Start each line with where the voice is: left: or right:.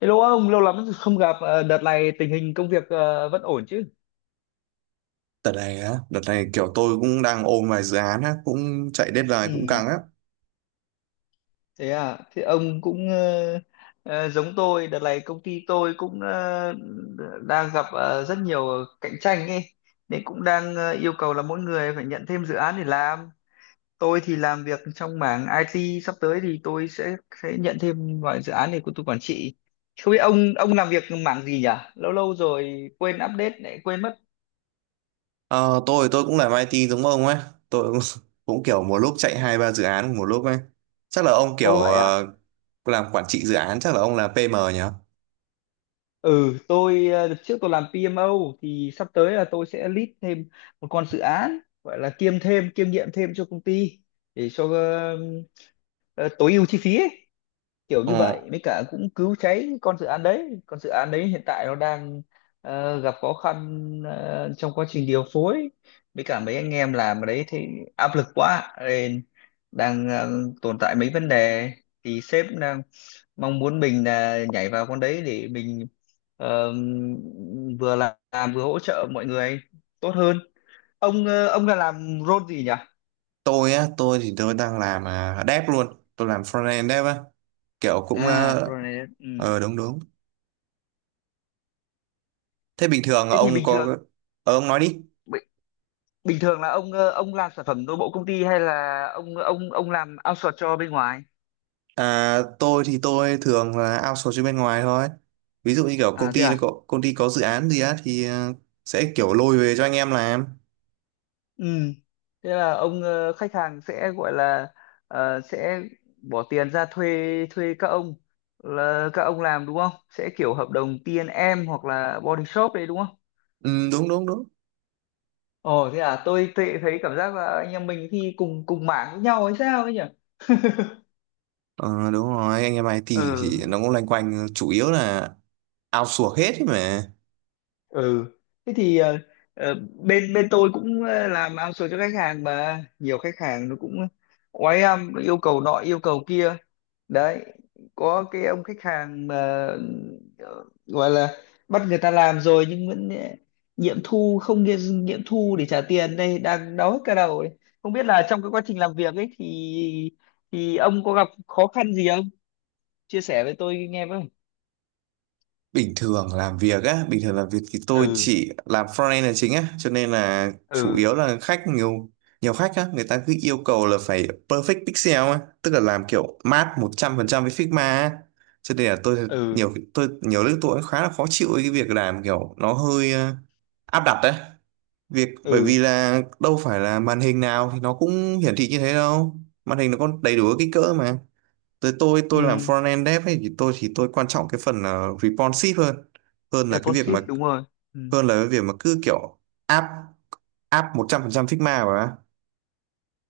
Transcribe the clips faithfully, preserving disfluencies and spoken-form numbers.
left: Hello ông, lâu lắm rồi không gặp. Ờ, Đợt này tình hình công việc ờ, vẫn ổn chứ?
right: Đợt này á, đợt này kiểu tôi cũng đang ôm vài dự án á, cũng chạy deadline cũng
left: Ừ,
right: căng á.
left: thế à. Thế ông cũng ờ, ờ, giống tôi. Đợt này công ty tôi cũng ờ, đang gặp ờ, rất nhiều cạnh tranh ấy. Nên cũng đang ờ, yêu cầu là mỗi người phải nhận thêm dự án để làm. Tôi thì làm việc trong mảng i tê. Sắp tới thì tôi sẽ sẽ nhận thêm vài dự án để của tôi quản trị. Không biết ông ông làm việc mảng gì nhỉ? Lâu lâu rồi quên update lại quên mất.
right: Ờ, tôi tôi cũng làm ai ti giống ông ấy, tôi cũng, cũng kiểu một lúc chạy hai ba dự án một lúc ấy. Chắc là ông kiểu
left: Ô vậy à?
right: ờ, làm quản trị dự án, chắc là ông là pi em nhỉ?
left: Ừ, tôi ờ, đợt trước tôi làm pê em ô, thì sắp tới là tôi sẽ lead thêm một con dự án, gọi là kiêm thêm, kiêm nhiệm thêm cho công ty để cho ờ, ờ, tối ưu chi phí ấy, kiểu như
right: Ờ,
left: vậy mới cả cũng cứu cháy con dự án đấy con dự án đấy hiện tại nó đang ờ, gặp khó khăn ờ, trong quá trình điều phối với cả mấy anh em làm ở đấy, thì áp lực quá nên đang ờ, tồn tại mấy vấn đề, thì sếp đang mong muốn mình là nhảy vào con đấy để mình ờ, vừa làm, làm vừa hỗ trợ mọi người tốt hơn. Ông ờ, ông là làm role gì nhỉ?
right: tôi á, tôi thì tôi đang làm à, dev luôn, tôi làm frontend dev á, kiểu cũng
left: À
right: ờ
left: role này, ừ.
right: ờ, đúng đúng. Thế bình thường
left: Thế thì
right: ông
left: bình thường,
right: có, ờ, ông nói đi.
left: bình thường là ông ờ, ông làm sản phẩm nội bộ công ty hay là ông ông ông làm outsource cho bên ngoài?
right: À, tôi thì tôi thường là outsource cho bên ngoài thôi. Ví dụ như kiểu công
left: À thế
right: ty nó
left: à.
right: có công ty có dự án gì á thì ờ, sẽ kiểu lôi về cho anh em làm.
left: Ừ, thế là ông ờ, khách hàng sẽ gọi là ờ, sẽ bỏ tiền ra thuê, thuê các ông là các ông làm đúng không, sẽ kiểu hợp đồng ti en em hoặc là body shop đấy đúng không?
right: Ừ, đúng đúng đúng.
left: Ồ thế à, tôi tự thấy cảm giác là anh em mình thì cùng cùng mảng với nhau hay sao ấy nhỉ.
right: Ờ, đúng rồi, anh em ai ti thì
left: Ừ.
right: nó cũng loanh quanh chủ yếu là outsource hết ấy mà.
left: Ừ, thế thì ờ, ờ, bên bên tôi cũng ờ, làm outsource cho khách hàng, mà nhiều khách hàng nó cũng oái âm, nó yêu cầu nọ yêu cầu kia đấy. Có cái ông khách hàng mà ờ, gọi là bắt người ta làm rồi nhưng vẫn ờ, nghiệm thu không nghiệm, nghiệm thu để trả tiền, đây đang đau hết cả đầu ấy. Không biết là trong cái quá trình làm việc ấy thì thì ông có gặp khó khăn gì không, chia sẻ với tôi nghe với.
right: Bình thường làm việc á bình thường làm việc thì tôi
left: Ừ.
right: chỉ làm frontend là chính á, cho nên là chủ
left: Ừ.
right: yếu là khách nhiều, nhiều khách á, người ta cứ yêu cầu là phải perfect pixel á, tức là làm kiểu mát một trăm phần trăm với Figma á, cho nên là tôi
left: Ừ.
right: nhiều tôi nhiều lúc tôi cũng khá là khó chịu với cái việc làm kiểu nó hơi ờ, áp đặt đấy việc, bởi
left: Ừ.
right: vì là đâu phải là màn hình nào thì nó cũng hiển thị như thế đâu, màn hình nó có đầy đủ các kích cỡ mà. Tới tôi tôi làm
left: Ừ.
right: front end dev ấy thì tôi thì tôi quan trọng cái phần là responsive hơn, hơn là cái việc mà
left: Responsive đúng rồi, ừ.
right: hơn là cái việc mà cứ kiểu áp áp một trăm phần trăm Figma mà.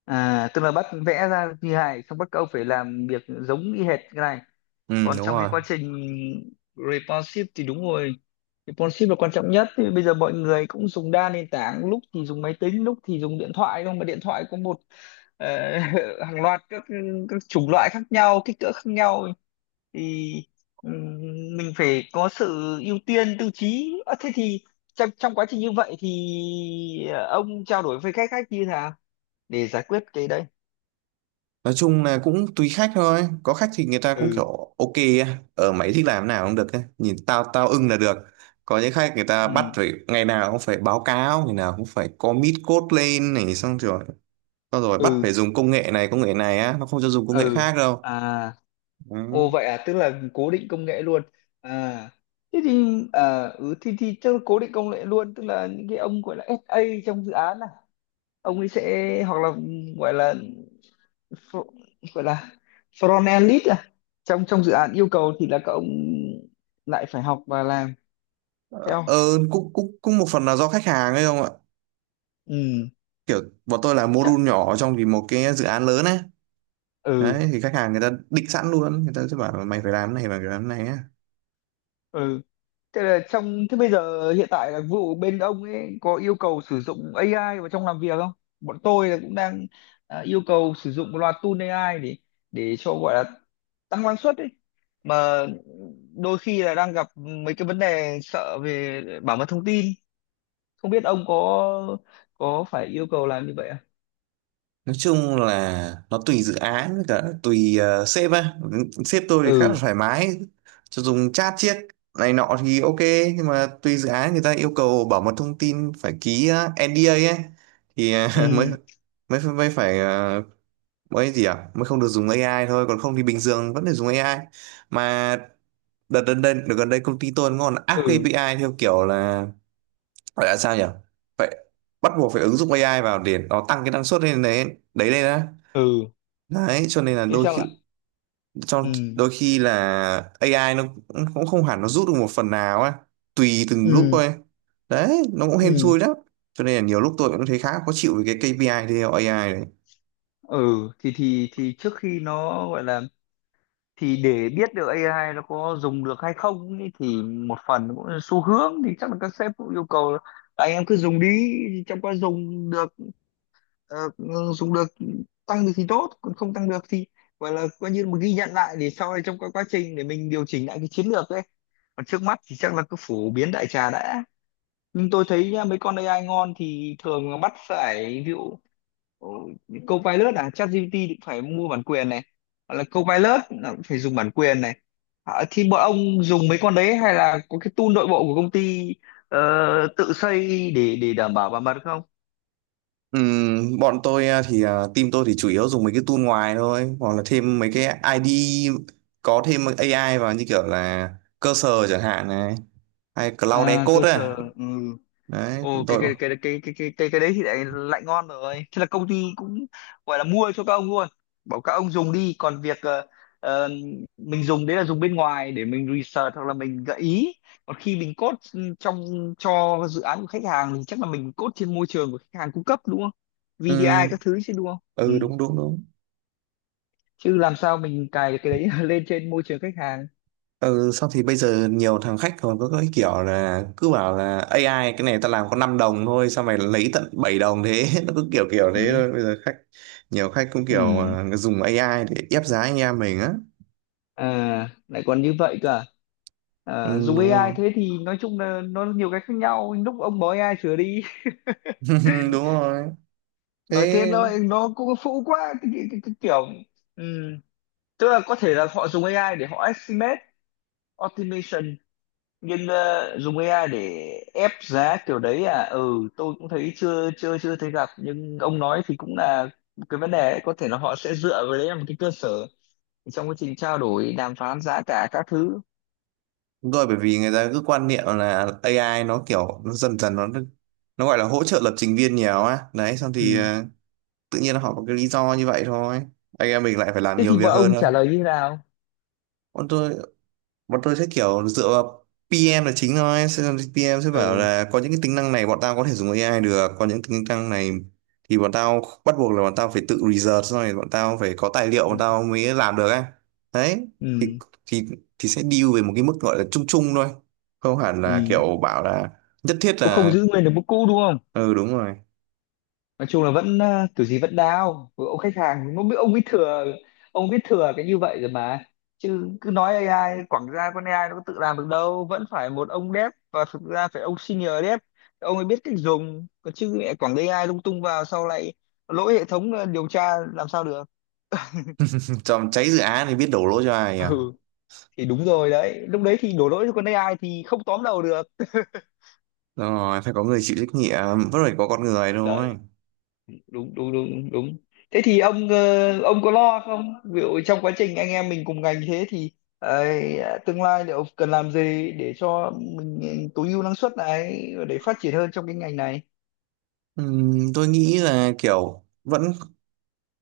left: À tức là bắt vẽ ra như này, xong bắt các ông phải làm việc giống y hệt cái này.
right: Ừ,
left: Còn
right: đúng
left: trong cái
right: rồi.
left: quá trình responsive thì đúng rồi, responsive là quan trọng nhất, thì bây giờ mọi người cũng dùng đa nền tảng, lúc thì dùng máy tính lúc thì dùng điện thoại, không mà điện thoại có một ờ, hàng loạt các các chủng loại khác nhau, kích cỡ khác nhau, thì ừm, mình phải có sự ưu tiên tiêu chí. Ờ, thế thì trong, trong quá trình như vậy thì ờ, ông trao đổi với khách khách như thế nào để giải quyết cái đấy?
right: Nói chung là cũng tùy khách thôi, có khách thì người ta cũng
left: Ừ.
right: kiểu ok á. Ở, mày thích làm nào cũng được ấy, nhìn tao tao ưng là được. Có những khách người ta bắt
left: Ừ.
right: phải ngày nào cũng phải báo cáo, ngày nào cũng phải commit code lên này, xong rồi xong rồi bắt
left: Ừ.
right: phải dùng công nghệ này, công nghệ này á, nó không cho dùng công nghệ
left: Ừ.
right: khác đâu.
left: À.
right: Ừ.
left: Ồ vậy à, tức là cố định công nghệ luôn. À, thế thì à, ừ, thì thì chắc là cố định công nghệ luôn, tức là những cái ông gọi là ét a trong dự án này, ông ấy sẽ hoặc là gọi là fr- gọi là front end lead à. Trong trong dự án yêu cầu thì là các ông lại phải học và làm
right: Ờ,
left: theo.
right: ừ, cũng cũng cũng một phần là do khách hàng ấy không ạ,
left: Ừ,
right: kiểu bọn tôi là
left: chắc
right: module nhỏ trong thì một cái dự án lớn ấy,
left: ừ
right: đấy thì khách hàng người ta định sẵn luôn, người ta sẽ bảo là mày phải làm cái này, mày phải làm cái này á.
left: ừ. Thế là trong thế bây giờ hiện tại là vụ bên ông ấy có yêu cầu sử dụng ây ai vào trong làm việc không? Bọn tôi là cũng đang à, yêu cầu sử dụng một loạt tool ây ai để để cho gọi là tăng năng suất ấy. Mà đôi khi là đang gặp mấy cái vấn đề sợ về bảo mật thông tin. Không biết ông có có phải yêu cầu làm như vậy không?
right: Nói chung là nó tùy dự án với cả tùy uh, sếp á, sếp tôi thì khá là
left: Ừ.
right: thoải mái, cho dùng chat chiếc này nọ thì ok, nhưng mà tùy dự án người ta yêu cầu bảo mật thông tin, phải ký uh, en đi ây ấy, thì uh, mới
left: Ừ.
right: mới mới phải ờ, mới gì ạ, mới không được dùng a i thôi, còn không thì bình thường vẫn phải dùng a i mà. Đợt gần đây đợt gần đây công ty tôi nó còn áp cái
left: Ừ.
right: a pê i theo kiểu là, gọi là sao nhỉ, phải bắt buộc phải ứng dụng a i vào để nó tăng cái năng suất lên đấy, đấy lên á.
left: Ừ.
right: Đấy cho nên là
left: Thế
right: đôi
left: sao
right: khi,
left: lại?
right: trong
left: Ừ.
right: đôi khi là a i nó cũng cũng không hẳn nó rút được một phần nào á, tùy từng lúc
left: Ừ.
right: thôi, đấy nó cũng hên
left: Ừ.
right: xui lắm. Cho nên là nhiều lúc tôi cũng thấy khá khó chịu với cái kây pi ai theo ây ai này.
left: Ừ, thì thì thì trước khi nó gọi là, thì để biết được ây ai nó có dùng được hay không ý, thì một phần cũng là xu hướng, thì chắc là các sếp cũng yêu cầu là anh em cứ dùng đi, trong quá dùng được ờ, dùng được, tăng được thì tốt, còn không tăng được thì gọi là coi như một ghi nhận lại, để sau này trong các quá trình để mình điều chỉnh lại cái chiến lược đấy, còn trước mắt thì chắc là cứ phổ biến đại trà đã. Nhưng tôi thấy nhá, mấy con ây ai ngon thì thường là bắt phải, ví dụ Ồ, những Copilot à, ChatGPT cũng phải mua bản quyền này, hoặc là Copilot là cũng phải dùng bản quyền này. À, thì bọn ông dùng mấy con đấy hay là có cái tool nội bộ của công ty ờ, tự xây để để đảm bảo bảo mật không?
right: Ừm, bọn tôi à, thì à, team tôi thì chủ yếu dùng mấy cái tool ngoài thôi, hoặc là thêm mấy cái ai đi có thêm a i vào, như kiểu là cursor chẳng hạn này, hay cloud
left: À, cơ
right: decode ấy.
left: sở, ừ.
right: Đấy bọn
left: Ồ cái
right: tôi.
left: cái cái cái cái cái cái cái đấy thì lại lại ngon rồi. Thế là công ty cũng gọi là mua cho các ông luôn. Bảo các ông dùng đi, còn việc ờ, ờ, mình dùng đấy là dùng bên ngoài để mình research hoặc là mình gợi ý. Còn khi mình code trong cho dự án của khách hàng thì chắc là mình code trên môi trường của khách hàng cung cấp đúng không? vê đê i
right: Ừm,
left: các thứ chứ đúng không? Ừ.
right: ừ, đúng đúng đúng.
left: Chứ làm sao mình cài được cái đấy lên trên môi trường khách hàng.
right: Ừ, sau thì bây giờ nhiều thằng khách còn có cái kiểu là cứ bảo là a i cái này ta làm có năm đồng thôi sao mày lấy tận bảy đồng thế. Nó cứ kiểu kiểu thế
left: Ừ.
right: thôi. Bây giờ khách nhiều khách cũng kiểu
left: Ừ.
right: à, dùng a i để ép giá anh em mình á.
left: À, lại còn như vậy cơ. À? Ờ,
right: Ừ,
left: dùng
right: đúng
left: ây ai
right: rồi.
left: thế thì nói chung là nó nhiều cái khác nhau, lúc ông bỏ ây ai sửa đi.
right: Đúng rồi.
left: Nói thế
right: Thế
left: nó nó cũng phũ quá, cái, cái, cái, cái kiểu ừm, tức là có thể là họ dùng ây ai để họ estimate automation, nhưng ờ, dùng ây ai để ép giá kiểu đấy à, ừ tôi cũng thấy chưa chưa chưa thấy gặp, nhưng ông nói thì cũng là cái vấn đề ấy. Có thể là họ sẽ dựa vào đấy làm cái cơ sở trong quá trình trao đổi đàm phán giá cả các thứ.
right: đúng rồi, bởi vì người ta cứ quan niệm là a i nó kiểu, nó dần dần nó nó gọi là hỗ trợ lập trình viên nhiều á, đấy xong thì
left: Ừ.
right: ờ, tự nhiên họ có cái lý do như vậy thôi, anh em mình lại phải làm
left: Thế
right: nhiều
left: thì bọn
right: việc hơn
left: ông
right: nữa.
left: trả lời như thế nào?
right: Còn tôi, bọn tôi sẽ kiểu dựa vào pi em là chính thôi, sẽ- pi em sẽ bảo
left: Ừ.
right: là có những cái tính năng này bọn tao có thể dùng a i được, có những tính năng này thì bọn tao bắt buộc là bọn tao phải tự research, xong rồi bọn tao phải có tài liệu, bọn tao mới làm được ấy. Đấy thì
left: Ừ.
right: thì thì sẽ deal về một cái mức gọi là chung chung thôi, không hẳn là
left: Ừ.
right: kiểu bảo là nhất thiết
left: Cũng không
right: là.
left: giữ nguyên được mức cũ đúng không.
right: Ừ, đúng rồi.
left: Nói chung là vẫn à, kiểu gì vẫn đao. Với ông khách hàng nó biết, ông biết thừa ông biết thừa cái như vậy rồi mà, chứ cứ nói ây ai quảng ra, con ây ai nó có tự làm được đâu, vẫn phải một ông dev, và thực ra phải ông senior dev, ông ấy biết cách dùng còn chứ mẹ quảng ây ai lung tung vào sau lại lỗi hệ thống, ờ, điều tra làm sao được.
right: Trong cháy dự án thì biết đổ lỗi cho ai à.
left: Ừ thì đúng rồi đấy, lúc đấy thì đổ lỗi cho con ây ai thì không tóm đầu được.
right: Đúng rồi, phải có người chịu trách nhiệm, vẫn phải có con người thôi.
left: Đấy. Đúng đúng đúng đúng. Thế thì ông ờ, ông có lo không, ví dụ trong quá trình anh em mình cùng ngành, thế thì ờ, tương lai liệu cần làm gì để cho mình, ừ, tối ưu năng suất này để phát triển hơn trong cái ngành này.
right: Ừm, tôi nghĩ là kiểu vẫn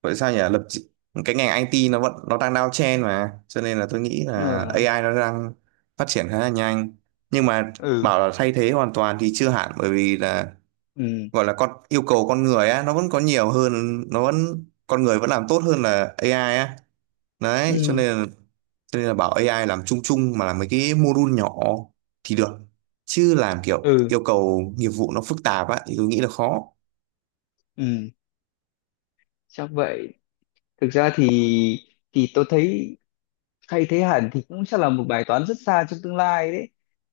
right: vậy sao nhỉ, lập chị- cái ngành i tê nó vẫn, nó đang downtrend mà, cho nên là tôi nghĩ
left: Ừ.
right: là a i nó đang phát triển khá là nhanh, nhưng mà
left: Ừ.
right: bảo là thay thế hoàn toàn thì chưa hẳn, bởi vì là
left: Ừ.
right: gọi là con yêu cầu con người á nó vẫn có nhiều hơn, nó vẫn con người vẫn làm tốt hơn là a i á. Đấy cho
left: Ừ.
right: nên là, cho nên là bảo a i làm chung chung mà làm mấy cái module nhỏ thì được, chứ làm kiểu
left: Ừ,
right: yêu cầu nghiệp vụ nó phức tạp á thì tôi nghĩ là khó.
left: ừ. Chắc vậy. Thực ra thì thì tôi thấy thay thế hẳn thì cũng sẽ là một bài toán rất xa trong tương lai đấy,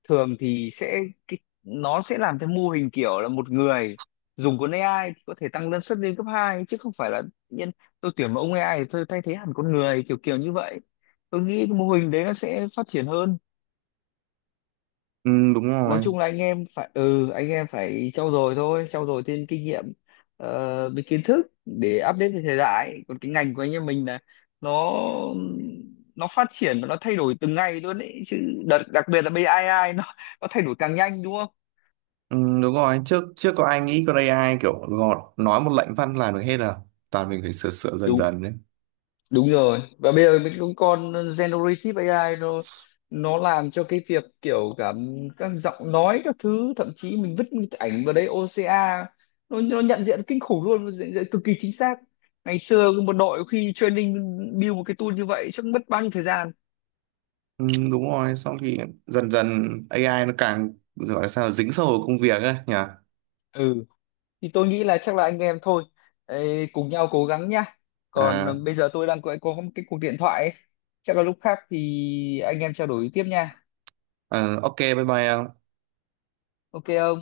left: thường thì sẽ cái, nó sẽ làm theo mô hình kiểu là một người dùng con ây ai thì có thể tăng năng suất lên cấp hai, chứ không phải là tự nhiên tôi tuyển một ông ây ai thì tôi thay thế hẳn con người kiểu kiểu như vậy. Tôi nghĩ cái mô hình đấy nó sẽ phát triển hơn.
right: Ừ, đúng
left: Nói
right: rồi.
left: chung là anh em phải ừ, anh em phải trau dồi thôi, trau dồi thêm kinh nghiệm ờ, với kiến thức để update với thời đại, còn cái ngành của anh em mình là nó nó phát triển và nó thay đổi từng ngày luôn ấy chứ. Đặc, đặc biệt là bê i, nó nó thay đổi càng nhanh đúng không.
right: Ừ, đúng rồi, trước trước có ai nghĩ con a i kiểu gọt, nói một lệnh văn làm được hết à, toàn mình phải sửa sửa dần
left: Đúng,
right: dần đấy.
left: đúng rồi. Và bây giờ mình cũng còn generative ây ai, nó nó làm cho cái việc kiểu cả các giọng nói các thứ, thậm chí mình vứt một cái ảnh vào đấy, ô xê a nó nó nhận diện kinh khủng luôn, nó nhận diện cực kỳ chính xác. Ngày xưa một đội khi training build một cái tool như vậy chắc mất bao nhiêu thời gian.
right: Ừ, đúng rồi, xong thì dần dần a i nó càng gọi là sao dính sâu vào công việc ấy nhỉ.
left: Ừ, thì tôi nghĩ là chắc là anh em thôi. Ê, cùng nhau cố gắng nhá, còn ờ,
right: à,
left: bây giờ tôi đang có, có một cái cuộc điện thoại ấy. Chắc là lúc khác thì anh em trao đổi tiếp nha.
right: ờ, ok, bye bye em.
left: Ok không.